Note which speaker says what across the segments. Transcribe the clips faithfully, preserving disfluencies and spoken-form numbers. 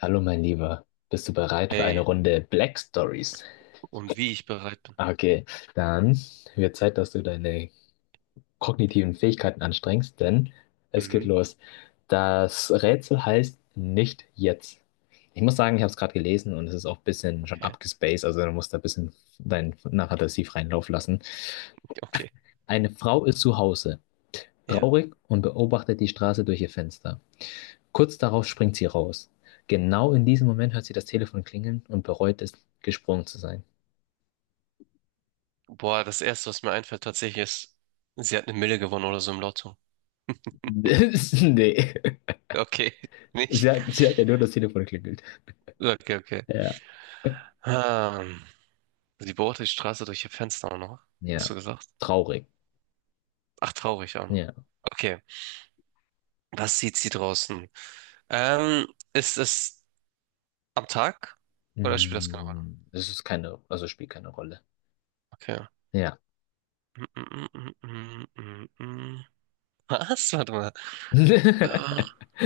Speaker 1: Hallo, mein Lieber. Bist du bereit für eine
Speaker 2: Hey,
Speaker 1: Runde Black Stories?
Speaker 2: und wie ich bereit bin.
Speaker 1: Okay, dann wird Zeit, dass du deine kognitiven Fähigkeiten anstrengst, denn es geht
Speaker 2: Mhm,
Speaker 1: los. Das Rätsel heißt nicht jetzt. Ich muss sagen, ich habe es gerade gelesen und es ist auch ein bisschen schon
Speaker 2: okay,
Speaker 1: abgespaced, also du musst da ein bisschen deinen Narrativ freien Lauf lassen.
Speaker 2: okay.
Speaker 1: Eine Frau ist zu Hause,
Speaker 2: Ja.
Speaker 1: traurig und beobachtet die Straße durch ihr Fenster. Kurz darauf springt sie raus. Genau in diesem Moment hört sie das Telefon klingeln und bereut es, gesprungen zu sein.
Speaker 2: Boah, das Erste, was mir einfällt tatsächlich ist, sie hat eine Mille gewonnen oder so im Lotto.
Speaker 1: Nee.
Speaker 2: Okay, nicht?
Speaker 1: Sie hat, sie hat ja nur das Telefon geklingelt.
Speaker 2: Okay, okay.
Speaker 1: Ja.
Speaker 2: Hm. Sie beobachtet die Straße durch ihr Fenster auch noch. Hast
Speaker 1: Ja.
Speaker 2: du gesagt?
Speaker 1: Traurig.
Speaker 2: Ach, traurig auch noch.
Speaker 1: Ja.
Speaker 2: Okay, was sieht sie draußen? Ähm, ist es am Tag oder spielt das keine Rolle?
Speaker 1: Mm, das ist keine, also spielt keine Rolle.
Speaker 2: Okay.
Speaker 1: Ja.
Speaker 2: Mm, mm, mm, mm, mm, mm. Was? Warte mal. Ah,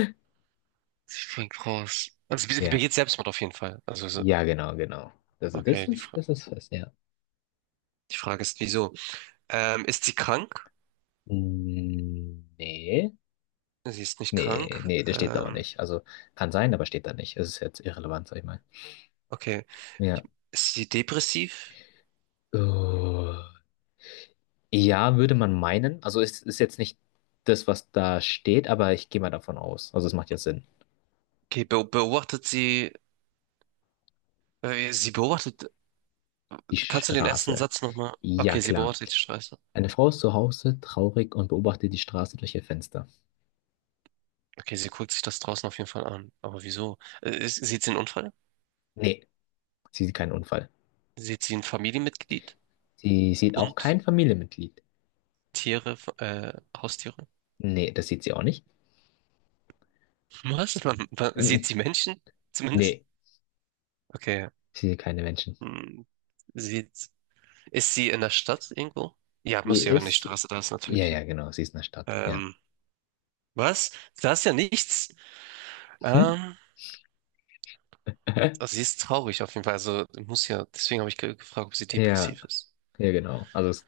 Speaker 2: sie springt raus. Also sie
Speaker 1: Ja.
Speaker 2: begeht Selbstmord auf jeden Fall. Also so-
Speaker 1: Ja, genau, genau. Also das
Speaker 2: okay, die
Speaker 1: ist,
Speaker 2: Fra
Speaker 1: das ist fest, ja.
Speaker 2: die Frage ist, wieso? Ähm, ist sie krank?
Speaker 1: Mm, nee.
Speaker 2: Sie ist nicht
Speaker 1: Nee,
Speaker 2: krank.
Speaker 1: nee, das steht da auch
Speaker 2: Ähm,
Speaker 1: nicht. Also kann sein, aber steht da nicht. Es ist jetzt irrelevant, sag ich mal.
Speaker 2: okay,
Speaker 1: Ja.
Speaker 2: ist sie depressiv?
Speaker 1: Uh, ja, würde man meinen. Also es ist jetzt nicht das, was da steht, aber ich gehe mal davon aus. Also es macht ja Sinn.
Speaker 2: Okay, be beobachtet sie, äh, sie beobachtet,
Speaker 1: Die
Speaker 2: kannst du den ersten
Speaker 1: Straße.
Speaker 2: Satz nochmal?
Speaker 1: Ja,
Speaker 2: Okay, sie
Speaker 1: klar.
Speaker 2: beobachtet die Straße.
Speaker 1: Eine Frau ist zu Hause traurig und beobachtet die Straße durch ihr Fenster.
Speaker 2: Okay, sie guckt sich das draußen auf jeden Fall an. Aber wieso? Äh, ist, sieht sie einen Unfall?
Speaker 1: Nee, sie sieht keinen Unfall.
Speaker 2: Sieht sie ein Familienmitglied?
Speaker 1: Sie sieht auch
Speaker 2: Hund?
Speaker 1: kein Familienmitglied.
Speaker 2: Tiere? Äh, Haustiere?
Speaker 1: Nee, das sieht sie auch nicht.
Speaker 2: Was? Man, man,
Speaker 1: Mm,
Speaker 2: sieht sie Menschen? Zumindest?
Speaker 1: nee,
Speaker 2: Okay.
Speaker 1: sie sieht keine Menschen.
Speaker 2: Hm, Sieht Ist sie in der Stadt irgendwo? Ja,
Speaker 1: Sie
Speaker 2: muss ja, wenn die
Speaker 1: ist.
Speaker 2: Straße da ist,
Speaker 1: Ja,
Speaker 2: natürlich.
Speaker 1: ja, genau, sie ist in der Stadt. Ja.
Speaker 2: Ähm, was? Da ist ja nichts.
Speaker 1: Hm?
Speaker 2: Ähm, also sie ist traurig auf jeden Fall. Also muss ja, deswegen habe ich ge- gefragt, ob sie
Speaker 1: Ja,
Speaker 2: depressiv ist.
Speaker 1: ja, genau. Also, es,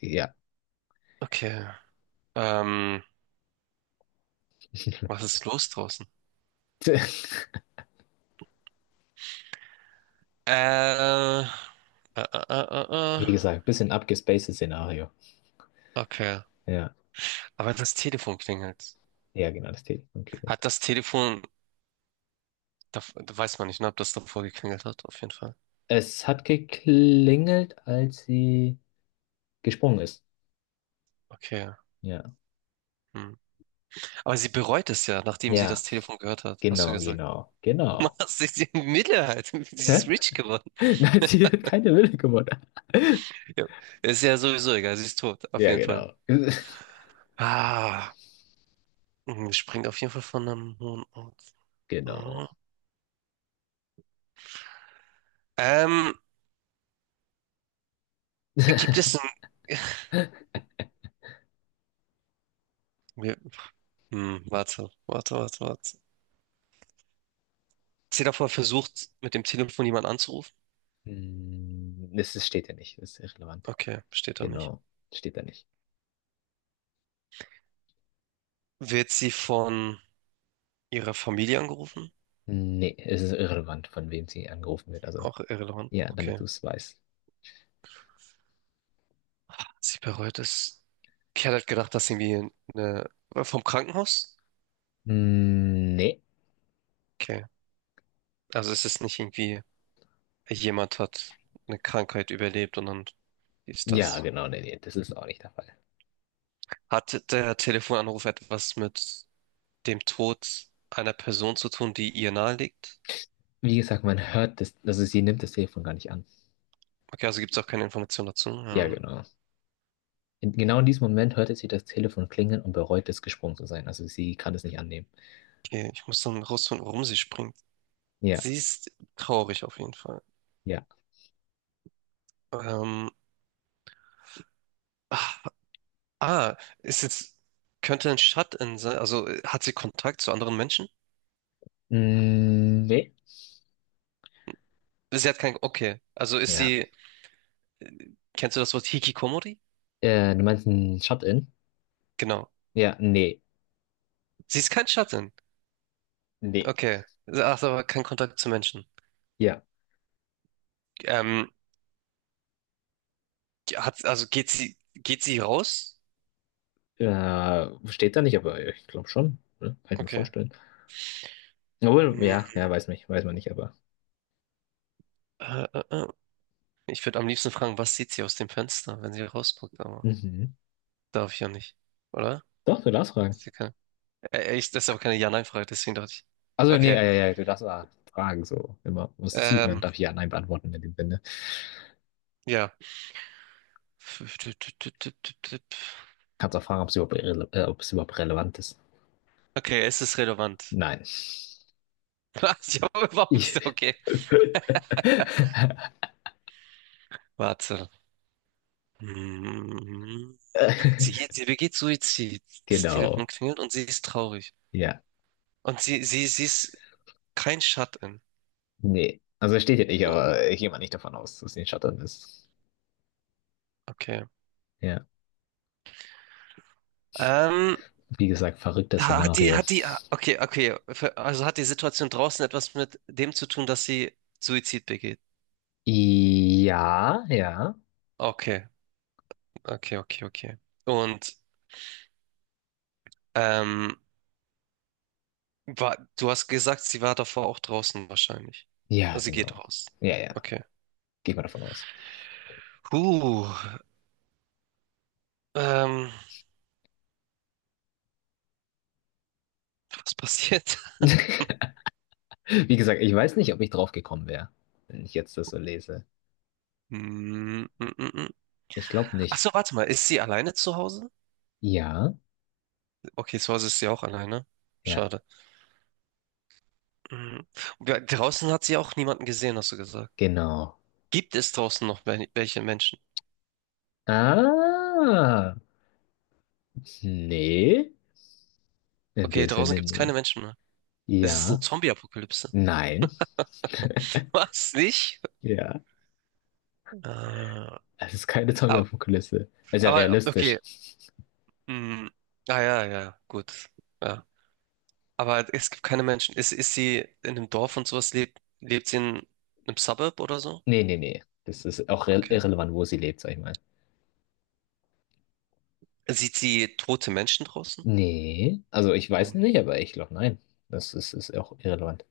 Speaker 1: ja.
Speaker 2: Okay. Ähm, was ist los draußen? Äh, äh, äh, äh, äh.
Speaker 1: Wie
Speaker 2: äh.
Speaker 1: gesagt, bisschen abgespacedes Szenario.
Speaker 2: Okay.
Speaker 1: Ja,
Speaker 2: Aber das Telefon klingelt.
Speaker 1: ja, genau, das Telefon klingelt.
Speaker 2: Hat das Telefon, da, da weiß man nicht, ne, ob das davor geklingelt hat, auf jeden Fall.
Speaker 1: Es hat geklingelt, als sie gesprungen ist.
Speaker 2: Okay.
Speaker 1: Ja.
Speaker 2: Hm. Aber sie bereut es ja, nachdem sie
Speaker 1: Ja,
Speaker 2: das Telefon gehört hat, hast du
Speaker 1: genau,
Speaker 2: gesagt.
Speaker 1: genau, genau.
Speaker 2: Machst dich die Minderheit. Sie ist
Speaker 1: Hä?
Speaker 2: rich geworden.
Speaker 1: Nein, sie hat keine Wille gewonnen.
Speaker 2: Ja. Ist ja sowieso egal, sie ist tot, auf
Speaker 1: Ja,
Speaker 2: jeden Fall.
Speaker 1: genau.
Speaker 2: Ah, mh, springt auf jeden Fall von einem hohen Ort.
Speaker 1: Genau.
Speaker 2: Aha. Ähm, gibt es ein... wir- Hm, warte, warte, warte, warte. Ist sie davor versucht, mit dem Telefon jemanden anzurufen?
Speaker 1: Hm, es ist- steht ja nicht, es ist irrelevant.
Speaker 2: Okay, steht da nicht.
Speaker 1: Genau, steht da nicht.
Speaker 2: Wird sie von ihrer Familie angerufen?
Speaker 1: Nee, es ist irrelevant, von wem sie angerufen wird. Also,
Speaker 2: Auch irrelevant,
Speaker 1: ja, damit
Speaker 2: okay.
Speaker 1: du es weißt.
Speaker 2: Sie bereut es. Ich hatte gedacht, dass irgendwie eine... vom Krankenhaus?
Speaker 1: Hm, nee.
Speaker 2: Okay, also es ist nicht irgendwie... jemand hat eine Krankheit überlebt und dann ist
Speaker 1: Ja,
Speaker 2: das.
Speaker 1: genau, nee, nee, das ist auch nicht der Fall.
Speaker 2: Hat der Telefonanruf etwas mit dem Tod einer Person zu tun, die ihr nahe liegt?
Speaker 1: Wie gesagt, man hört das, also sie nimmt das Telefon gar nicht an.
Speaker 2: Okay, also gibt es auch keine Information dazu.
Speaker 1: Ja,
Speaker 2: Ja.
Speaker 1: genau. In, genau in diesem Moment hörte sie das Telefon klingeln und bereut es, gesprungen zu sein. Also sie kann es nicht annehmen.
Speaker 2: Okay, ich muss dann rausfinden, warum sie springt.
Speaker 1: Ja,
Speaker 2: Sie ist traurig auf jeden Fall.
Speaker 1: ja.
Speaker 2: Ähm, ah, ah, ist jetzt, könnte ein Shut-in sein, also äh, hat sie Kontakt zu anderen Menschen?
Speaker 1: Mm, nee.
Speaker 2: Sie hat kein, okay, also ist
Speaker 1: Ja.
Speaker 2: sie, kennst du das Wort Hikikomori?
Speaker 1: Äh, du meinst ein Shut-in?
Speaker 2: Genau.
Speaker 1: Ja, nee.
Speaker 2: Sie ist kein shut
Speaker 1: Nee.
Speaker 2: okay. Ach, so, aber kein Kontakt zu Menschen.
Speaker 1: Ja.
Speaker 2: Ähm, hat, also geht sie, geht sie raus?
Speaker 1: Äh, steht da nicht, aber ich glaube schon. Ne? Kann ich mir
Speaker 2: Okay.
Speaker 1: vorstellen. Obwohl,
Speaker 2: Hm,
Speaker 1: ja, ja, weiß nicht, weiß man nicht, aber.
Speaker 2: äh, äh, äh. Ich würde am liebsten fragen, was sieht sie aus dem Fenster, wenn sie rausguckt, aber
Speaker 1: Mhm.
Speaker 2: darf ich ja nicht, oder?
Speaker 1: Doch, du darfst fragen.
Speaker 2: Sie kann, äh, äh, ich, das ist aber keine Ja-Nein-Frage, deswegen dachte ich.
Speaker 1: Also, nee,
Speaker 2: Okay.
Speaker 1: äh, ja, ja, du darfst auch fragen, so immer. Was zieht, und dann
Speaker 2: Ähm,
Speaker 1: darf ich ja Nein beantworten in dem Sinne.
Speaker 2: ja.
Speaker 1: Kannst auch fragen, ob es überhaupt, irrele- äh, ob es überhaupt relevant ist.
Speaker 2: Okay, es ist relevant.
Speaker 1: Nein.
Speaker 2: Ich habe warum
Speaker 1: Ich.
Speaker 2: ist okay? Warte. Hm. Sie, geht- sie begeht Suizid. Das Telefon
Speaker 1: Genau.
Speaker 2: klingelt und sie ist traurig.
Speaker 1: Ja.
Speaker 2: Und sie, sie, sie ist kein Shut-in.
Speaker 1: Nee, also steht hier nicht,
Speaker 2: Oh,
Speaker 1: aber ich gehe mal nicht davon aus, dass sie in Schottland ist.
Speaker 2: okay.
Speaker 1: Ja,
Speaker 2: Ähm,
Speaker 1: wie gesagt, verrücktes
Speaker 2: ha- hat die,
Speaker 1: Szenario.
Speaker 2: hat die, ah, okay, okay. Ver- Also hat die Situation draußen etwas mit dem zu tun, dass sie Suizid begeht?
Speaker 1: Ja, ja.
Speaker 2: Okay, okay, okay, okay. Und ähm, war, du hast gesagt, sie war davor auch draußen wahrscheinlich.
Speaker 1: Ja,
Speaker 2: Also sie geht
Speaker 1: genau.
Speaker 2: raus.
Speaker 1: Ja, ja.
Speaker 2: Okay.
Speaker 1: Gehe mal davon aus.
Speaker 2: Huh, ähm, was passiert?
Speaker 1: Wie gesagt, ich weiß nicht, ob ich drauf gekommen wäre, wenn ich jetzt das so lese.
Speaker 2: Mm, mm, mm, mm.
Speaker 1: Ich glaube
Speaker 2: Ach
Speaker 1: nicht.
Speaker 2: so, warte mal, ist sie alleine zu Hause?
Speaker 1: Ja,
Speaker 2: Okay, zu Hause ist sie auch alleine.
Speaker 1: ja,
Speaker 2: Schade. Mhm. Und wir- Draußen hat sie auch niemanden gesehen, hast du gesagt.
Speaker 1: genau.
Speaker 2: Gibt es draußen noch wel- welche Menschen?
Speaker 1: Ah, nee, in
Speaker 2: Okay,
Speaker 1: dem
Speaker 2: draußen
Speaker 1: Sinne
Speaker 2: gibt es keine
Speaker 1: nicht.
Speaker 2: Menschen mehr. Es ist eine
Speaker 1: Ja,
Speaker 2: Zombie-Apokalypse.
Speaker 1: nein,
Speaker 2: Was, nicht?
Speaker 1: ja.
Speaker 2: Äh,
Speaker 1: Es ist keine
Speaker 2: aber,
Speaker 1: Zombie-Apokalypse. Es ist ja
Speaker 2: aber, okay.
Speaker 1: realistisch.
Speaker 2: Hm. Ah, ja, ja, gut. Ja. Aber es gibt keine Menschen. Ist, ist sie in einem Dorf und sowas? Lebt, lebt sie in einem Suburb oder so?
Speaker 1: Nee, nee, nee. Das ist auch re-
Speaker 2: Okay.
Speaker 1: irrelevant, wo sie lebt, sag ich mal.
Speaker 2: Sieht sie tote Menschen draußen?
Speaker 1: Nee, also ich weiß
Speaker 2: Auch
Speaker 1: nicht,
Speaker 2: nicht.
Speaker 1: aber ich glaube, nein. Das ist, ist auch irrelevant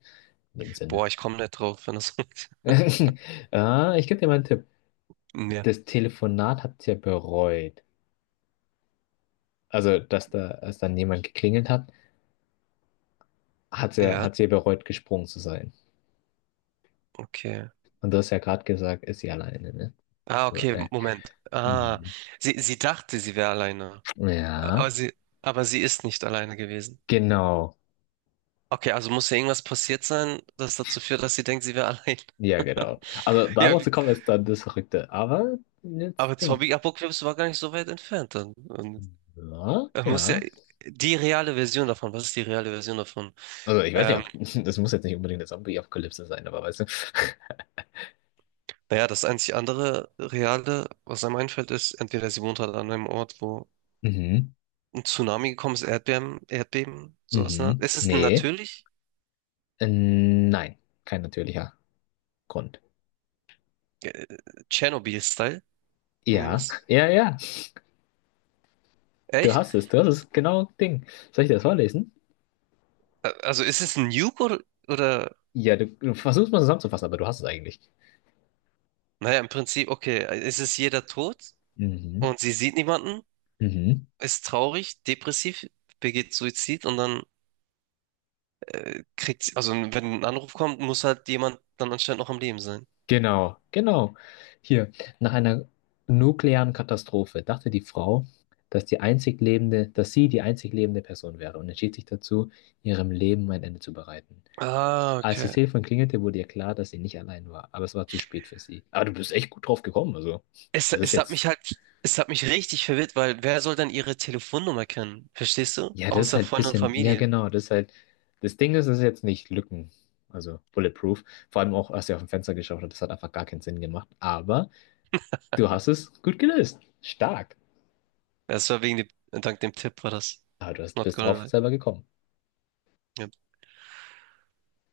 Speaker 1: in dem Sinne.
Speaker 2: Boah, ich komme nicht drauf, wenn das.
Speaker 1: Ah, ich gebe dir mal einen Tipp.
Speaker 2: Ja.
Speaker 1: Das Telefonat hat sie ja bereut. Also, dass da, als dann jemand geklingelt hat, hat sie, ja, hat
Speaker 2: Ja,
Speaker 1: sie ja bereut, gesprungen zu sein.
Speaker 2: okay.
Speaker 1: Und du hast ja gerade gesagt, ist sie alleine, ne?
Speaker 2: Ah,
Speaker 1: Also,
Speaker 2: okay,
Speaker 1: der,
Speaker 2: Moment. Ah,
Speaker 1: mhm.
Speaker 2: sie, sie dachte, sie wäre alleine. Aber
Speaker 1: Ja,
Speaker 2: sie, aber sie ist nicht alleine gewesen.
Speaker 1: genau.
Speaker 2: Okay, also muss ja irgendwas passiert sein, das dazu führt, dass sie denkt, sie wäre allein.
Speaker 1: Ja, genau. Also,
Speaker 2: Ja,
Speaker 1: darauf
Speaker 2: wie-
Speaker 1: zu kommen, ist dann das Verrückte. Aber,
Speaker 2: aber
Speaker 1: jetzt Ding.
Speaker 2: Zombie Apocalypse war gar nicht so weit entfernt dann. Und
Speaker 1: Ja,
Speaker 2: er muss ja
Speaker 1: ja.
Speaker 2: die reale Version davon, was ist die reale Version davon?
Speaker 1: Also ich weiß nicht,
Speaker 2: Ähm,
Speaker 1: ob, das muss jetzt nicht unbedingt eine Zombie-Apokalypse sein, aber weißt du.
Speaker 2: naja, das einzig andere reale, was einem einfällt, ist, entweder sie wohnt halt an einem Ort, wo
Speaker 1: Mhm.
Speaker 2: ein Tsunami gekommen ist, Erdbeben, Erdbeben, sowas. In der Art.
Speaker 1: Mhm.
Speaker 2: Es ist
Speaker 1: Nee.
Speaker 2: natürlich
Speaker 1: Äh, nein. Kein natürlicher Grund.
Speaker 2: äh, Tschernobyl-Style.
Speaker 1: Ja.
Speaker 2: Irgendwas?
Speaker 1: Ja, ja. Du
Speaker 2: Echt?
Speaker 1: hast es. Du hast es. Genau Ding. Soll ich dir das vorlesen?
Speaker 2: Ä- also ist es ein Nuke oder, oder,
Speaker 1: Ja, du, du versuchst mal zusammenzufassen, aber du hast es eigentlich.
Speaker 2: naja, im Prinzip, okay, es ist jeder tot
Speaker 1: Mhm.
Speaker 2: und sie sieht niemanden,
Speaker 1: Mhm.
Speaker 2: ist traurig, depressiv, begeht Suizid und dann kriegt sie, also wenn ein Anruf kommt, muss halt jemand dann anscheinend noch am Leben sein.
Speaker 1: Genau. Genau. Hier. Nach einer nuklearen Katastrophe dachte die Frau, dass die einzig lebende, dass sie die einzig lebende Person wäre und entschied sich dazu, ihrem Leben ein Ende zu bereiten.
Speaker 2: Ah,
Speaker 1: Als das
Speaker 2: okay.
Speaker 1: Telefon klingelte, wurde ihr klar, dass sie nicht allein war, aber es war zu spät für sie. Aber du bist echt gut drauf gekommen, also.
Speaker 2: Es,
Speaker 1: Das ist
Speaker 2: es hat mich
Speaker 1: jetzt.
Speaker 2: halt, es hat mich richtig verwirrt, weil wer soll dann ihre Telefonnummer kennen? Verstehst du?
Speaker 1: Ja, das ist
Speaker 2: Außer
Speaker 1: halt ein
Speaker 2: Freunde und
Speaker 1: bisschen. Ja,
Speaker 2: Familie.
Speaker 1: genau, das ist halt. Das Ding ist, es ist jetzt nicht Lücken. Also bulletproof. Vor allem auch, als sie auf dem Fenster geschaut hat, das hat einfach gar keinen Sinn gemacht. Aber du hast es gut gelöst. Stark.
Speaker 2: Das war wegen dem, dank dem Tipp war das.
Speaker 1: Aber du hast,
Speaker 2: Not
Speaker 1: bist drauf
Speaker 2: gonna lie.
Speaker 1: selber gekommen.
Speaker 2: Ja,